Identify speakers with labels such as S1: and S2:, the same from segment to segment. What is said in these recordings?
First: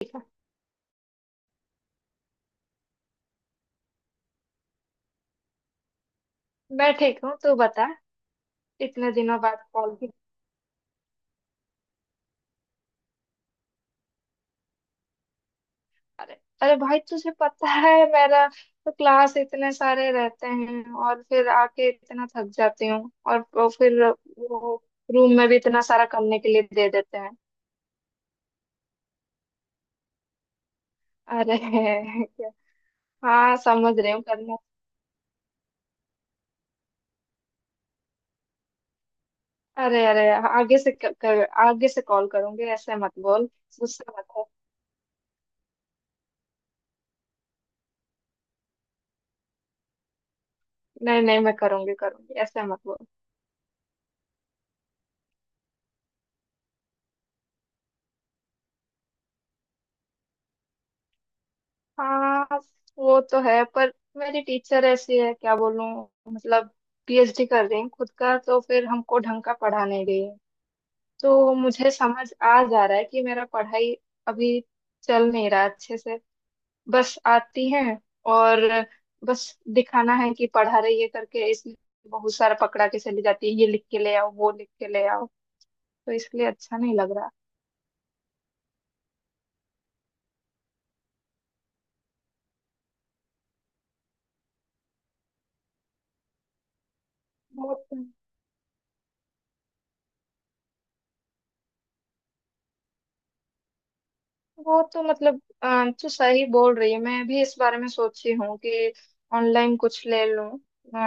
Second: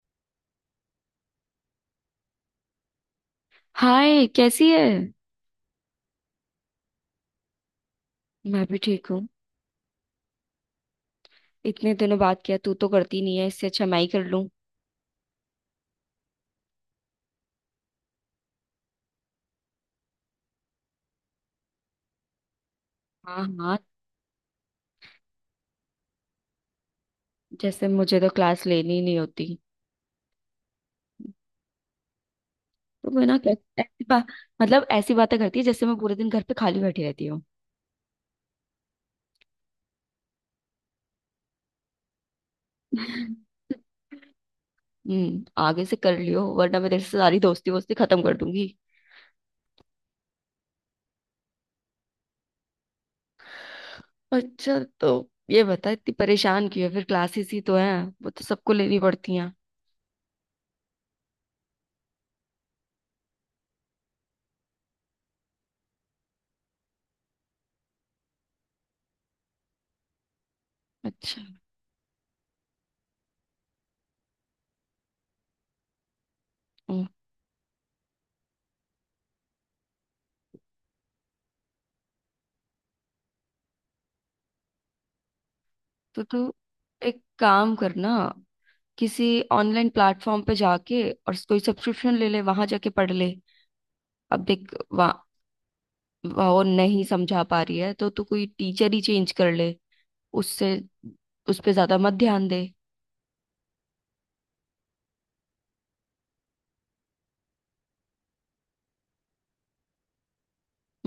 S1: ठीक है।
S2: हाय, कैसी है?
S1: मैं ठीक हूँ, तू बता।
S2: मैं भी ठीक
S1: इतने
S2: हूँ।
S1: दिनों बाद कॉल भी।
S2: इतने दिनों बात किया, तू तो करती नहीं है, इससे अच्छा मैं ही कर लूँ।
S1: बता रहे। अरे भाई, तुझे पता है मेरा तो क्लास इतने सारे रहते हैं और फिर आके इतना थक जाती हूँ। और
S2: हाँ,
S1: वो
S2: हाँ।
S1: फिर वो रूम में भी इतना सारा करने के लिए दे देते हैं।
S2: जैसे, मुझे तो क्लास लेनी ही नहीं होती।
S1: अरे क्या।
S2: तो वो ना
S1: हाँ समझ रही हूँ करना।
S2: मतलब ऐसी बातें करती है जैसे मैं पूरे दिन घर पे खाली बैठी रहती हूँ।
S1: अरे अरे, आगे से कर, आगे से कॉल करूंगी, ऐसे मत बोल। गुस्सा मत हो।
S2: आगे से कर लियो, वरना मैं तेरे से सारी दोस्ती वोस्ती खत्म कर दूंगी।
S1: नहीं नहीं मैं करूंगी करूंगी, ऐसे मत बोल।
S2: अच्छा। तो ये बता, इतनी परेशान क्यों है? फिर क्लासेस ही तो है, वो तो सबको लेनी पड़ती हैं।
S1: हाँ। वो तो है पर मेरी टीचर ऐसी है, क्या बोलूं। मतलब पीएचडी कर रही हैं खुद का, तो फिर हमको ढंग का पढ़ाने गई है।
S2: अच्छा।
S1: तो मुझे समझ आ जा रहा है कि मेरा पढ़ाई अभी चल नहीं रहा अच्छे से।
S2: हम्म,
S1: बस आती है और बस दिखाना है कि पढ़ा रही है करके, इसलिए बहुत सारा पकड़ा के चली जाती है, ये लिख के ले आओ, वो लिख के ले आओ। तो
S2: तो
S1: इसलिए
S2: तू
S1: अच्छा नहीं लग
S2: एक
S1: रहा।
S2: काम करना, किसी ऑनलाइन प्लेटफॉर्म पे जाके और कोई सब्सक्रिप्शन ले ले, वहां जाके पढ़ ले। अब देख, वहाँ वो नहीं समझा पा रही
S1: बहुत।
S2: है तो तू कोई टीचर ही चेंज कर ले। उससे, उस पे ज्यादा मत ध्यान दे।
S1: वो तो मतलब तो सही बोल रही है, मैं भी इस बारे में सोची हूँ कि ऑनलाइन कुछ ले लूं।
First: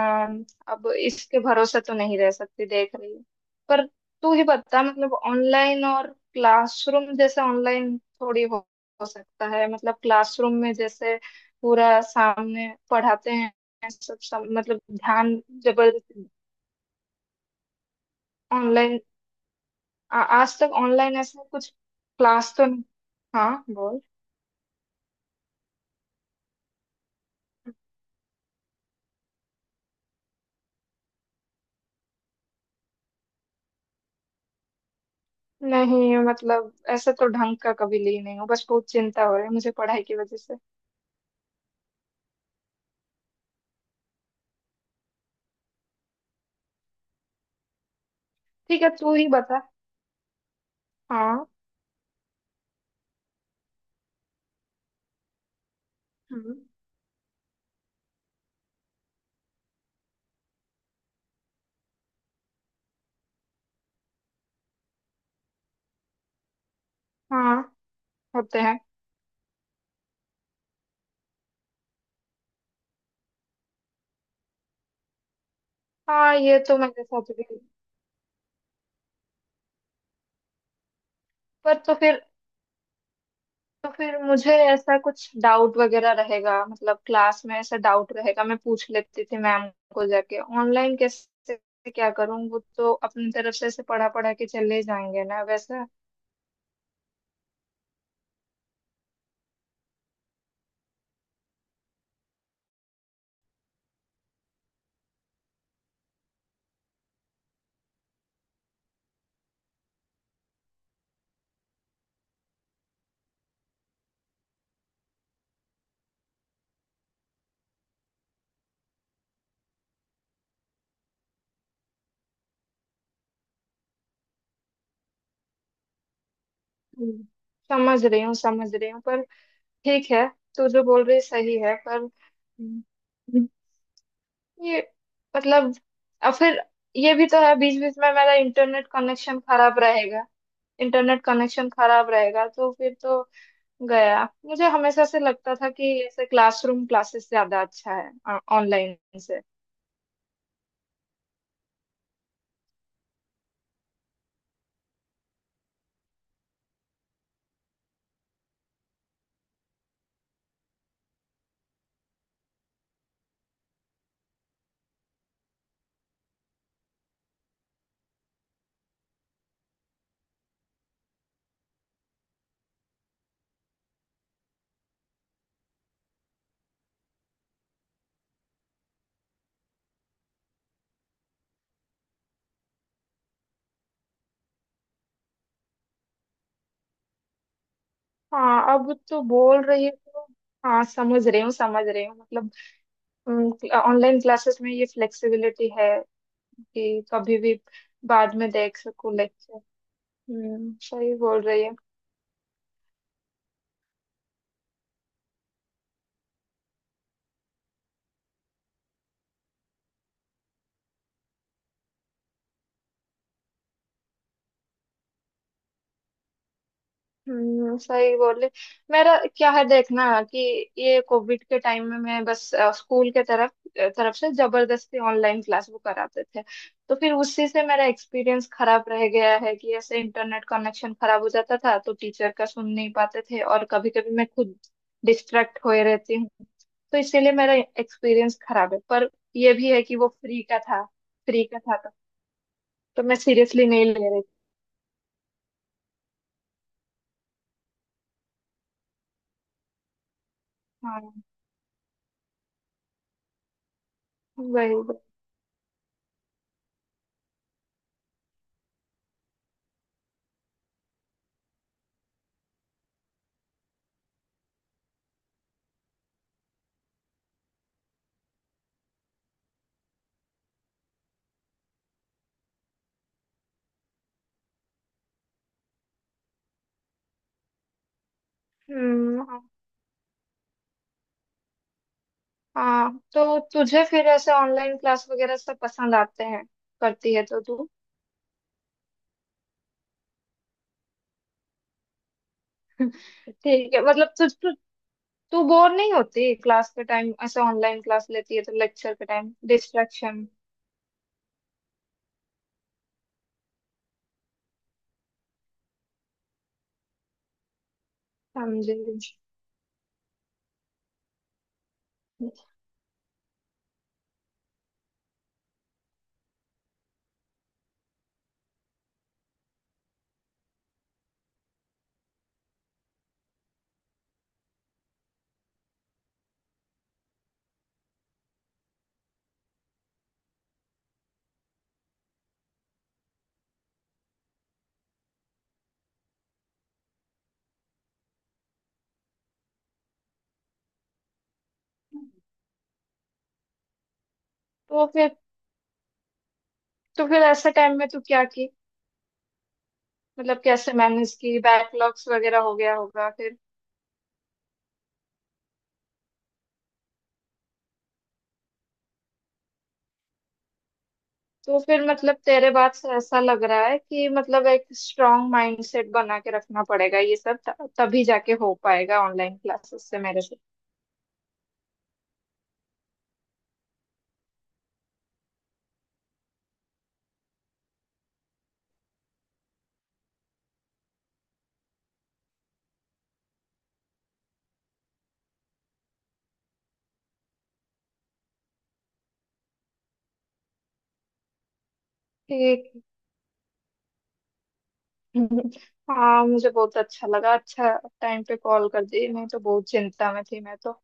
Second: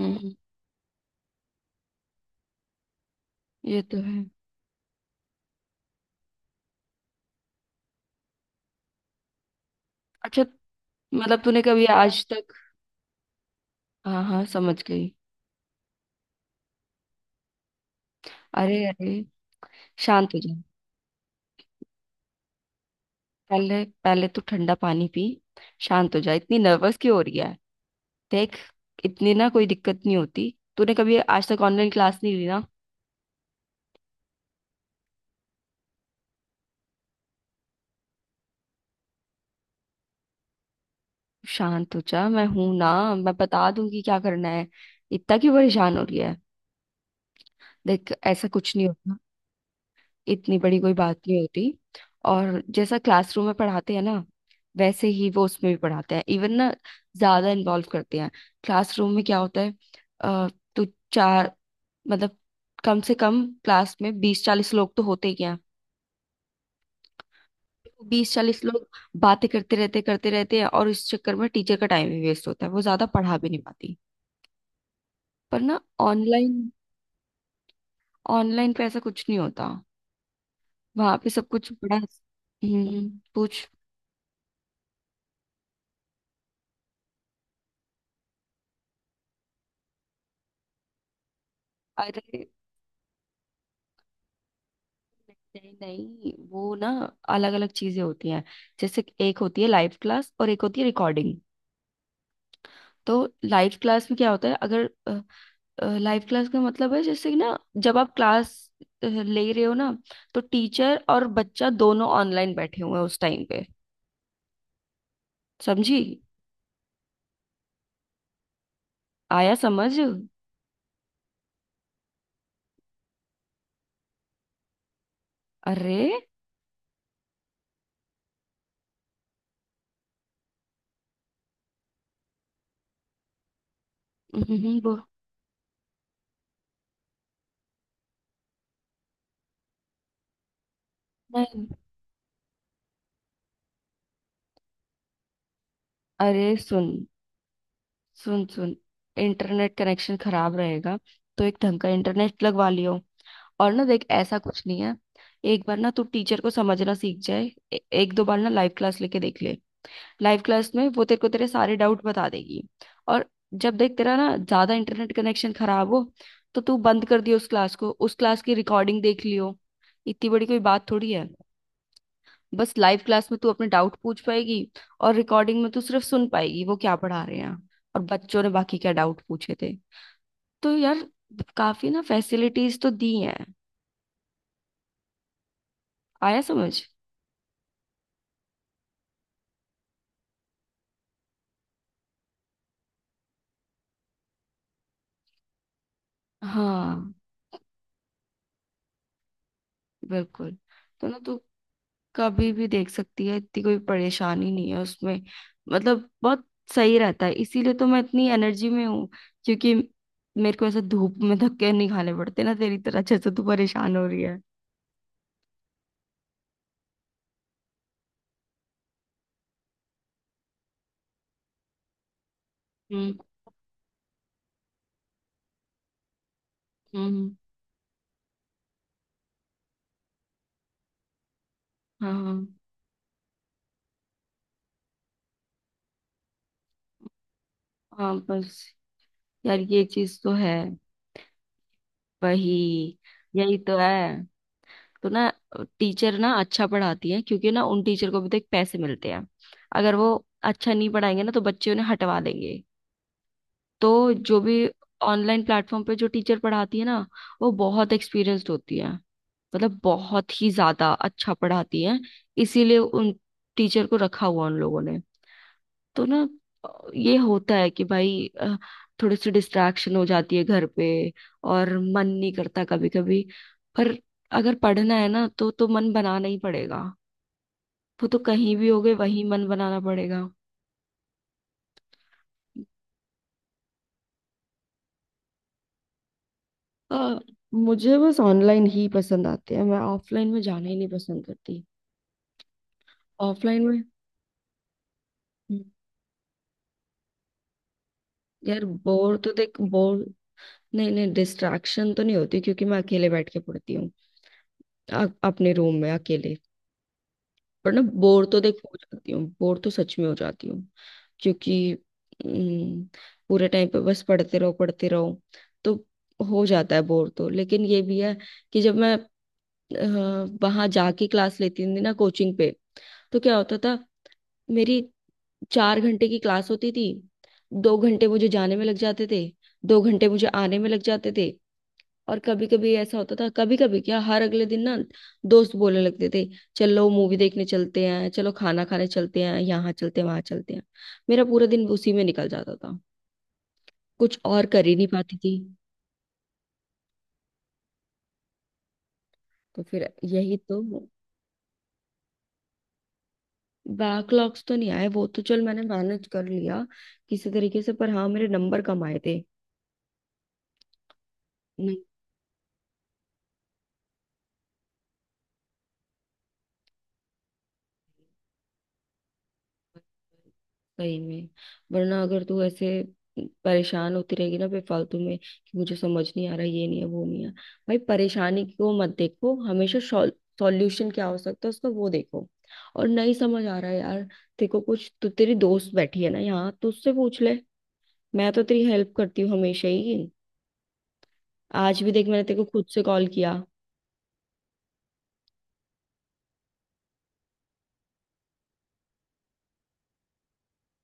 S2: हम्म
S1: अब इसके भरोसे तो नहीं रह सकती, देख रही हूँ।
S2: ये
S1: पर
S2: तो है।
S1: तू ही बता मतलब ऑनलाइन और क्लासरूम, जैसे ऑनलाइन थोड़ी हो सकता है मतलब
S2: अच्छा,
S1: क्लासरूम में जैसे
S2: मतलब तूने कभी
S1: पूरा
S2: आज तक।
S1: सामने पढ़ाते हैं। सब,
S2: हाँ, हाँ,
S1: सब मतलब
S2: समझ गई।
S1: ध्यान जबरदस्ती।
S2: अरे,
S1: ऑनलाइन
S2: अरे, शांत हो जा।
S1: आज तक ऑनलाइन ऐसा कुछ क्लास तो नहीं। हाँ
S2: पहले
S1: बोल।
S2: पहले तू ठंडा पानी पी, शांत हो जा। इतनी नर्वस क्यों हो रही है? देख, इतनी ना कोई दिक्कत नहीं होती। तूने कभी आज तक ऑनलाइन क्लास नहीं ली ना।
S1: नहीं मतलब ऐसे तो ढंग का कभी ली नहीं हूँ, बस बहुत चिंता हो रही है मुझे पढ़ाई की वजह से।
S2: शांत हो जा, मैं हूं ना, मैं बता दूंगी क्या करना है। इतना क्यों परेशान हो रही है? देख, ऐसा कुछ
S1: ठीक
S2: नहीं
S1: है तू
S2: होता।
S1: ही बता।
S2: इतनी बड़ी कोई बात नहीं
S1: हाँ।
S2: होती। और जैसा क्लासरूम में पढ़ाते हैं ना, वैसे ही वो उसमें भी पढ़ाते हैं, इवन
S1: हम्म।
S2: ना ज्यादा इन्वॉल्व करते हैं। क्लासरूम में क्या होता है? अ, तो चार, मतलब कम से कम क्लास में 20-40 लोग तो होते ही हैं।
S1: हाँ
S2: तो बीस
S1: होते
S2: चालीस
S1: हैं।
S2: लोग बातें करते रहते हैं, और इस चक्कर में टीचर का टाइम भी वेस्ट होता है, वो ज्यादा पढ़ा भी नहीं पाती। पर ना,
S1: हाँ
S2: ऑनलाइन
S1: ये तो मेरे साथ भी।
S2: ऑनलाइन पे ऐसा कुछ नहीं होता, वहां पे सब कुछ
S1: पर तो
S2: बड़ा।
S1: फिर,
S2: हम्म पूछ।
S1: तो फिर मुझे ऐसा कुछ डाउट वगैरह रहेगा मतलब, क्लास में ऐसा डाउट रहेगा मैं पूछ लेती थी मैम को जाके, ऑनलाइन कैसे क्या करूँ,
S2: अरे,
S1: वो तो अपनी तरफ से ऐसे पढ़ा पढ़ा के चले जाएंगे ना
S2: नहीं
S1: वैसा।
S2: नहीं, वो ना अलग अलग चीजें होती हैं। जैसे कि एक होती है लाइव क्लास और एक होती है रिकॉर्डिंग। तो लाइव क्लास में क्या होता है अगर। लाइव क्लास का मतलब है जैसे कि ना, जब आप क्लास ले रहे हो ना, तो टीचर और बच्चा दोनों ऑनलाइन बैठे हुए हैं उस टाइम पे। समझी? आया समझ? अरे,
S1: हम्म। समझ रही हूँ पर ठीक है, तू जो बोल रही सही है पर ये
S2: वो
S1: मतलब और फिर ये भी तो है, बीच बीच में मेरा इंटरनेट कनेक्शन खराब रहेगा। इंटरनेट
S2: नहीं।
S1: कनेक्शन खराब रहेगा तो फिर तो गया। मुझे हमेशा से लगता था कि ऐसे
S2: अरे,
S1: क्लासरूम
S2: सुन,
S1: क्लासेस ज्यादा अच्छा है
S2: सुन, सुन।
S1: ऑनलाइन से।
S2: इंटरनेट कनेक्शन खराब रहेगा तो एक ढंग का इंटरनेट लगवा लियो। और ना, देख, ऐसा कुछ नहीं है। एक बार ना तू टीचर को समझना सीख जाए, एक दो बार ना लाइव क्लास लेके देख ले। लाइव क्लास में वो तेरे को तेरे सारे डाउट बता देगी। और जब देख तेरा ना ज्यादा इंटरनेट कनेक्शन खराब हो तो तू बंद कर दियो उस क्लास को, उस क्लास की रिकॉर्डिंग देख लियो। इतनी बड़ी कोई बात थोड़ी है। बस लाइव क्लास में तू अपने डाउट पूछ पाएगी, और रिकॉर्डिंग में तू सिर्फ सुन पाएगी वो क्या पढ़ा रहे हैं और बच्चों ने बाकी क्या डाउट पूछे थे। तो यार, काफी ना फैसिलिटीज तो दी हैं। आया समझ?
S1: हाँ अब तो बोल रही है तो, हाँ समझ रही हूँ मतलब, ऑनलाइन क्लासेस में ये फ्लेक्सिबिलिटी है कि
S2: हाँ,
S1: कभी भी बाद में देख सकूँ।
S2: बिल्कुल। तो
S1: सही
S2: ना, तू
S1: बोल रही है।
S2: कभी भी देख सकती है, इतनी कोई परेशानी नहीं है उसमें। मतलब बहुत सही रहता है, इसीलिए तो मैं इतनी एनर्जी में हूँ, क्योंकि मेरे को ऐसे धूप में धक्के नहीं खाने पड़ते ना, तेरी तरह, जैसे तू परेशान हो रही है।
S1: सही बोल रही। मेरा क्या है, देखना कि ये कोविड के टाइम में मैं बस स्कूल
S2: हम्म,
S1: के तरफ तरफ से जबरदस्ती ऑनलाइन क्लास वो कराते थे। तो फिर
S2: हम्म,
S1: उसी से मेरा एक्सपीरियंस खराब रह गया है कि ऐसे इंटरनेट कनेक्शन खराब हो जाता था तो
S2: हाँ,
S1: टीचर
S2: हाँ।
S1: का सुन नहीं पाते थे, और कभी कभी मैं खुद डिस्ट्रैक्ट होए रहती हूँ। तो इसीलिए मेरा
S2: हाँ,
S1: एक्सपीरियंस
S2: बस।
S1: खराब है पर ये
S2: यार,
S1: भी है
S2: ये
S1: कि वो
S2: चीज तो
S1: फ्री
S2: है।
S1: का था। फ्री का था
S2: वही।
S1: तो मैं
S2: यही
S1: सीरियसली
S2: तो
S1: नहीं
S2: है।
S1: ले रही थी।
S2: तो ना, टीचर ना अच्छा पढ़ाती है, क्योंकि ना उन टीचर को भी तो एक पैसे मिलते हैं। अगर वो अच्छा नहीं पढ़ाएंगे
S1: हाँ।
S2: ना, तो बच्चे उन्हें हटवा देंगे। तो जो भी
S1: वही वही।
S2: ऑनलाइन प्लेटफॉर्म पे जो टीचर पढ़ाती है ना, वो बहुत एक्सपीरियंस्ड होती है, मतलब बहुत ही ज्यादा अच्छा पढ़ाती है। इसीलिए उन टीचर को रखा हुआ उन लोगों ने। तो ना अ, ये होता है कि भाई थोड़ी सी डिस्ट्रैक्शन हो जाती है घर पे, और मन नहीं करता कभी कभी। पर अगर पढ़ना है ना तो मन बनाना ही पड़ेगा। वो तो कहीं भी हो गए वहीं
S1: हाँ।
S2: मन बनाना पड़ेगा।
S1: हाँ, तो तुझे फिर ऐसे ऑनलाइन क्लास वगैरह सब पसंद आते हैं?
S2: आ,
S1: करती है तो तू?
S2: मुझे बस ऑनलाइन ही पसंद आते हैं, मैं ऑफलाइन में जाना ही नहीं पसंद करती। ऑफलाइन
S1: ठीक है
S2: में।
S1: मतलब तू
S2: हम्म।
S1: बोर नहीं होती क्लास के टाइम? ऐसे ऑनलाइन क्लास लेती है तो
S2: यार,
S1: लेक्चर के
S2: बोर तो
S1: टाइम
S2: देख, बोर।
S1: डिस्ट्रैक्शन?
S2: नहीं नहीं, डिस्ट्रैक्शन तो नहीं होती, क्योंकि मैं अकेले बैठ के पढ़ती हूँ, अपने रूम में अकेले। पर ना, बोर तो देखो
S1: समझे।
S2: हो जाती हूँ, बोर तो सच में हो जाती हूँ, क्योंकि हम्म, पूरे टाइम पे बस पढ़ते रहो पढ़ते रहो। तो हो जाता है बोर तो, लेकिन ये भी है कि जब मैं वहां जाके क्लास लेती थी ना, कोचिंग पे, तो क्या होता था? मेरी 4 घंटे की क्लास होती थी, 2 घंटे मुझे जाने में लग जाते थे, 2 घंटे मुझे आने में लग जाते थे। और कभी कभी ऐसा होता था, कभी कभी क्या, हर अगले दिन ना दोस्त बोलने लगते थे, चलो मूवी देखने चलते हैं, चलो खाना खाने चलते हैं, यहाँ चलते हैं, वहां चलते हैं। मेरा पूरा दिन उसी में निकल जाता था, कुछ और कर ही नहीं
S1: तो
S2: पाती
S1: फिर,
S2: थी।
S1: तो फिर ऐसे टाइम में तू क्या की?
S2: तो फिर यही
S1: मतलब
S2: तो।
S1: कैसे मैनेज की, बैकलॉग्स वगैरह हो गया होगा फिर?
S2: बैकलॉग्स तो नहीं आए, वो तो चल मैंने मैनेज कर लिया किसी तरीके से, पर हाँ, मेरे नंबर कम आए थे।
S1: तो फिर मतलब तेरे बात से ऐसा लग रहा है कि मतलब एक स्ट्रांग माइंडसेट बना के रखना पड़ेगा ये सब, तभी जाके हो पाएगा ऑनलाइन क्लासेस से मेरे से।
S2: सही में, वरना अगर तू ऐसे परेशान होती रहेगी ना बेफालतू में, कि मुझे समझ नहीं आ रहा, ये नहीं है, वो नहीं है। भाई, परेशानी को मत देखो हमेशा, सॉल्यूशन क्या हो सकता है उसका, वो देखो। और नहीं समझ आ रहा है यार, देखो, कुछ तो तेरी दोस्त बैठी है ना यहाँ, तो उससे पूछ ले। मैं तो तेरी हेल्प करती हूँ हमेशा ही, आज भी देख, मैंने तेरे को खुद
S1: ठीक।
S2: से कॉल किया।
S1: हाँ मुझे बहुत अच्छा लगा, अच्छा टाइम पे कॉल कर दी नहीं तो बहुत चिंता में थी मैं तो।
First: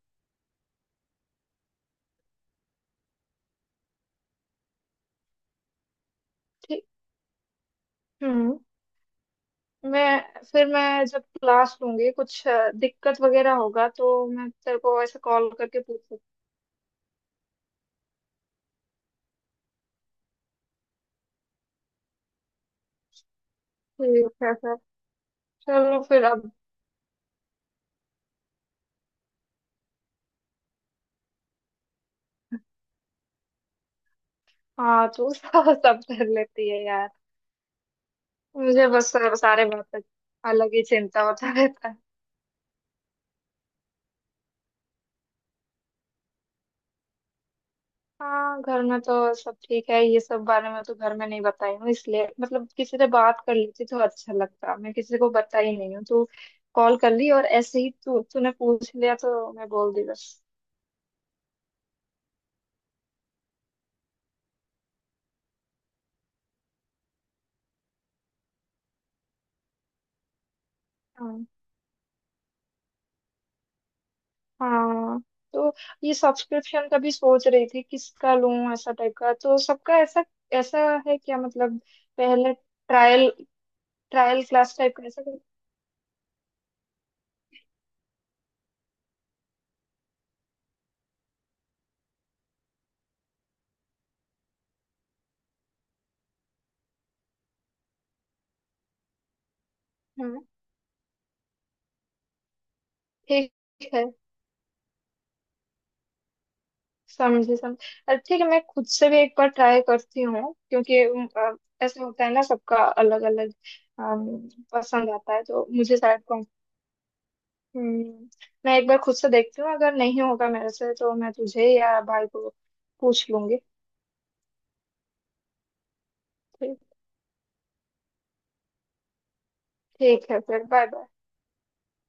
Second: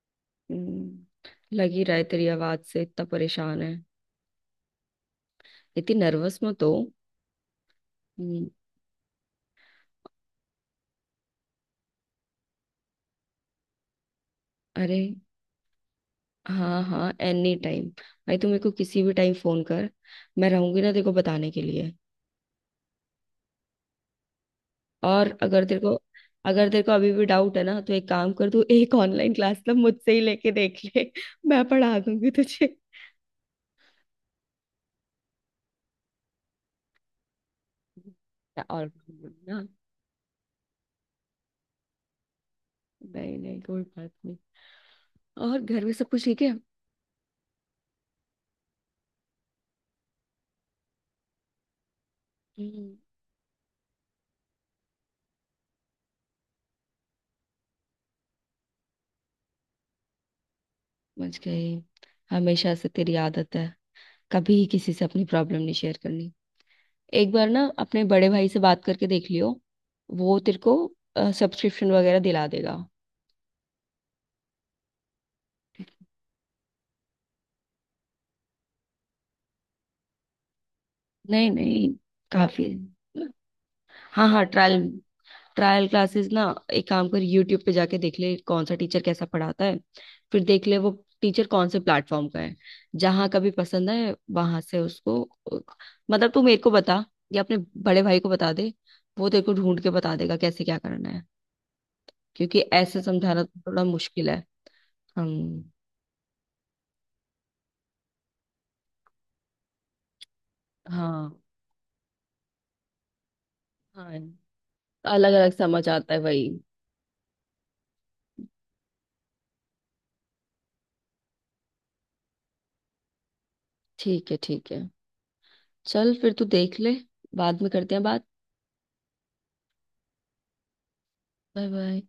S2: हम्म, लग ही रहा है तेरी आवाज से इतना परेशान है। इतनी नर्वस मत हो।
S1: ठीक।
S2: हम्म,
S1: हम्म। मैं फिर, मैं जब क्लास लूंगी कुछ दिक्कत वगैरह होगा तो मैं तेरे
S2: अरे,
S1: को ऐसे कॉल करके पूछ सकती
S2: हाँ हाँ, एनी टाइम। भाई, तू मेरे को किसी भी टाइम फोन कर, मैं रहूंगी ना तेरे को बताने के लिए।
S1: हूँ। ठीक है सर।
S2: और अगर तेरे को
S1: चलो फिर अब।
S2: अगर तेरे को अभी भी डाउट है ना, तो एक काम कर, तू एक ऑनलाइन क्लास ना मुझसे ही लेके देख ले मैं पढ़ा दूंगी तुझे।
S1: हाँ तू सब सब कर लेती है यार।
S2: या
S1: मुझे
S2: और।
S1: बस सारे
S2: ना,
S1: सारे बात तक अलग ही चिंता होता रहता है।
S2: नहीं नहीं कोई बात नहीं। और घर में सब कुछ ठीक है?
S1: हाँ घर में तो सब ठीक है, ये सब बारे में तो घर में नहीं बताई हूँ इसलिए, मतलब
S2: हम्म,
S1: किसी से बात कर लेती तो अच्छा लगता, मैं किसी को बताई नहीं हूँ, तू कॉल कर ली और ऐसे ही तू तूने पूछ लिया तो मैं बोल दी बस।
S2: समझ गई। हमेशा से तेरी आदत है कभी किसी से अपनी प्रॉब्लम नहीं शेयर करनी। एक बार ना अपने बड़े भाई से बात करके देख लियो, वो तेरे को
S1: हाँ
S2: सब्सक्रिप्शन वगैरह दिला देगा।
S1: हाँ तो ये सब्सक्रिप्शन का भी सोच रही थी किसका लूं, ऐसा टाइप का तो सबका ऐसा ऐसा है क्या
S2: नहीं
S1: मतलब,
S2: नहीं,
S1: पहले
S2: काफी है।
S1: ट्रायल,
S2: हाँ
S1: ट्रायल
S2: हाँ,
S1: क्लास
S2: ट्रायल,
S1: टाइप का ऐसा कुछ?
S2: ट्रायल क्लासेस ना। एक काम कर, यूट्यूब पे जाके देख ले कौन सा टीचर कैसा पढ़ाता है, फिर देख ले वो टीचर कौन से प्लेटफॉर्म का है, जहाँ का भी पसंद है वहां से उसको। मतलब तू मेरे को बता या अपने बड़े भाई को बता दे, वो तेरे को ढूंढ के बता देगा
S1: हाँ
S2: कैसे क्या करना है, क्योंकि ऐसे समझाना
S1: ठीक
S2: तो थोड़ा
S1: है।
S2: मुश्किल है। हम।
S1: समझे समझ। अरे ठीक है मैं खुद से भी एक बार ट्राई करती हूँ क्योंकि
S2: हाँ
S1: ऐसा होता है ना सबका, अलग अलग
S2: हाँ।
S1: पसंद
S2: अलग
S1: आता है
S2: अलग
S1: तो
S2: समझ
S1: मुझे
S2: आता है
S1: शायद कौन।
S2: वही।
S1: हम्म। मैं एक बार खुद से देखती हूँ, अगर नहीं होगा मेरे से तो मैं तुझे या भाई को पूछ लूंगी।
S2: ठीक है, ठीक है। चल फिर, तू
S1: ठीक।
S2: देख ले। बाद में करते हैं बात।
S1: ठीक है फिर, बाय बाय।
S2: Bye, bye.